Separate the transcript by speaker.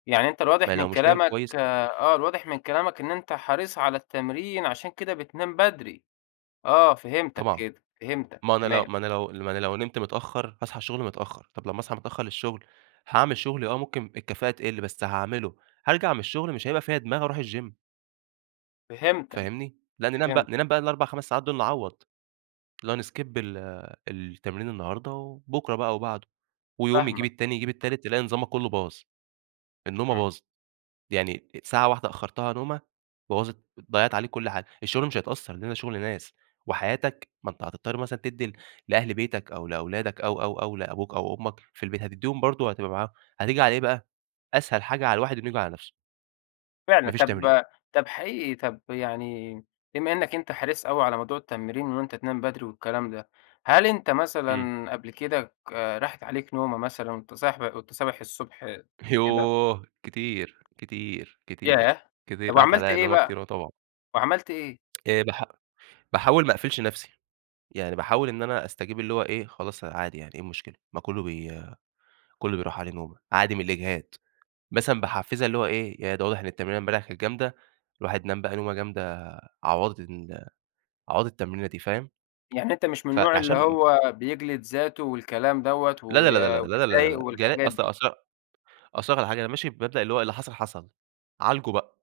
Speaker 1: يعني أنت
Speaker 2: ما
Speaker 1: الواضح من
Speaker 2: لو مش نايم
Speaker 1: كلامَك
Speaker 2: كويس
Speaker 1: آه، الواضح من كلامَك إن أنت حريص على التمرين عشان كده بتنام بدري، آه، فهمتَك
Speaker 2: طبعًا،
Speaker 1: كده، فهمتَك،
Speaker 2: ما أنا لو
Speaker 1: تمام.
Speaker 2: ما أنا لو ما أنا لو نمت متأخر هاصحي الشغل متأخر، طَب لمّا أصحى متأخر للشغل هاعمل شغلي آه، ممكن الكفائة تقل بس هاعمله، هارجع من الشغل مش هيبقى فيا دماغ أروح الgym.
Speaker 1: فهمتك،
Speaker 2: فاهمني، لا ننام بقى
Speaker 1: فهمتك.
Speaker 2: ننام بقى ال4 5 ساعات دول نعوّض اللي هو نskip ال التمرين النهاردة وبُكرة بقى أو بعده ويوم يجيب
Speaker 1: فاهمَك.
Speaker 2: التاني يجيب التالت، تلاقي نظامَك كُلّه باظ، النومة
Speaker 1: إمم.
Speaker 2: باظت يعني ساعة واحدة أخرّتها نومة بوظت ضيعت عليك كل حاجة الشغل مش هيتأثر، لأن ده شغل ناس وحياتَك ما أنت هتضطر مثلًا تدّي لأهل بيتَك أو لأولادَك أو، أو، أو، لأبوك أو أمَّك في البيت هتدّيهم برضه هتبقى معاهم هتيجي علي إيه بقى أسهل حاجة على الواحد إنه ييجي على نفسه. ما
Speaker 1: فعلًا،
Speaker 2: فيش تمرين.
Speaker 1: طَب طَب حقيقي طَب يعني بما إنَّك أنت حريص أوي على موضوع التمرين وإن أنت تنام بدري والكلام ده، هل أنت
Speaker 2: إمم.
Speaker 1: مثلًا قبل كده راحت عليك نومة مثلًا وأنت صاحب وأنت صابح الصُبح كده؟
Speaker 2: يوه! كتير، كتير، كتير،
Speaker 1: ياه! طَب
Speaker 2: كتير، راحت
Speaker 1: وعملت
Speaker 2: عليّا
Speaker 1: إيه
Speaker 2: نومة
Speaker 1: بقى؟
Speaker 2: كتير، آه طبعًا.
Speaker 1: وعملت إيه؟
Speaker 2: إيه باح باحاول ما أقفلش نفسي، يعني باحاول إن أنا أستجيب اللي هو إيه خلاص عادي يعني ايه المشكلة ما كُلّه ب كُلّه بيروح عليه نومة، عادي من الإجهاد، مثلًا باحفزها اللي هو إيه يعني ده واضح إن التمرينة امبارح كانت جامدة الواحد نام بقى نومة جامدة عوضت ال عوضت التمرينة دي فاهم.
Speaker 1: يعني أنت مش من النوع اللي
Speaker 2: فعشان
Speaker 1: هو بيجلد ذاته والكلام دوّة،
Speaker 2: لا،
Speaker 1: و
Speaker 2: لا، لا، لا، لا،
Speaker 1: ويضايق
Speaker 2: لا، ج
Speaker 1: والحاجات
Speaker 2: أص
Speaker 1: دي.
Speaker 2: أص أصل هاقول لَك علي حاجة ماشي بمبدأ اللي هو اللي حصل حصل، عالجه بقى.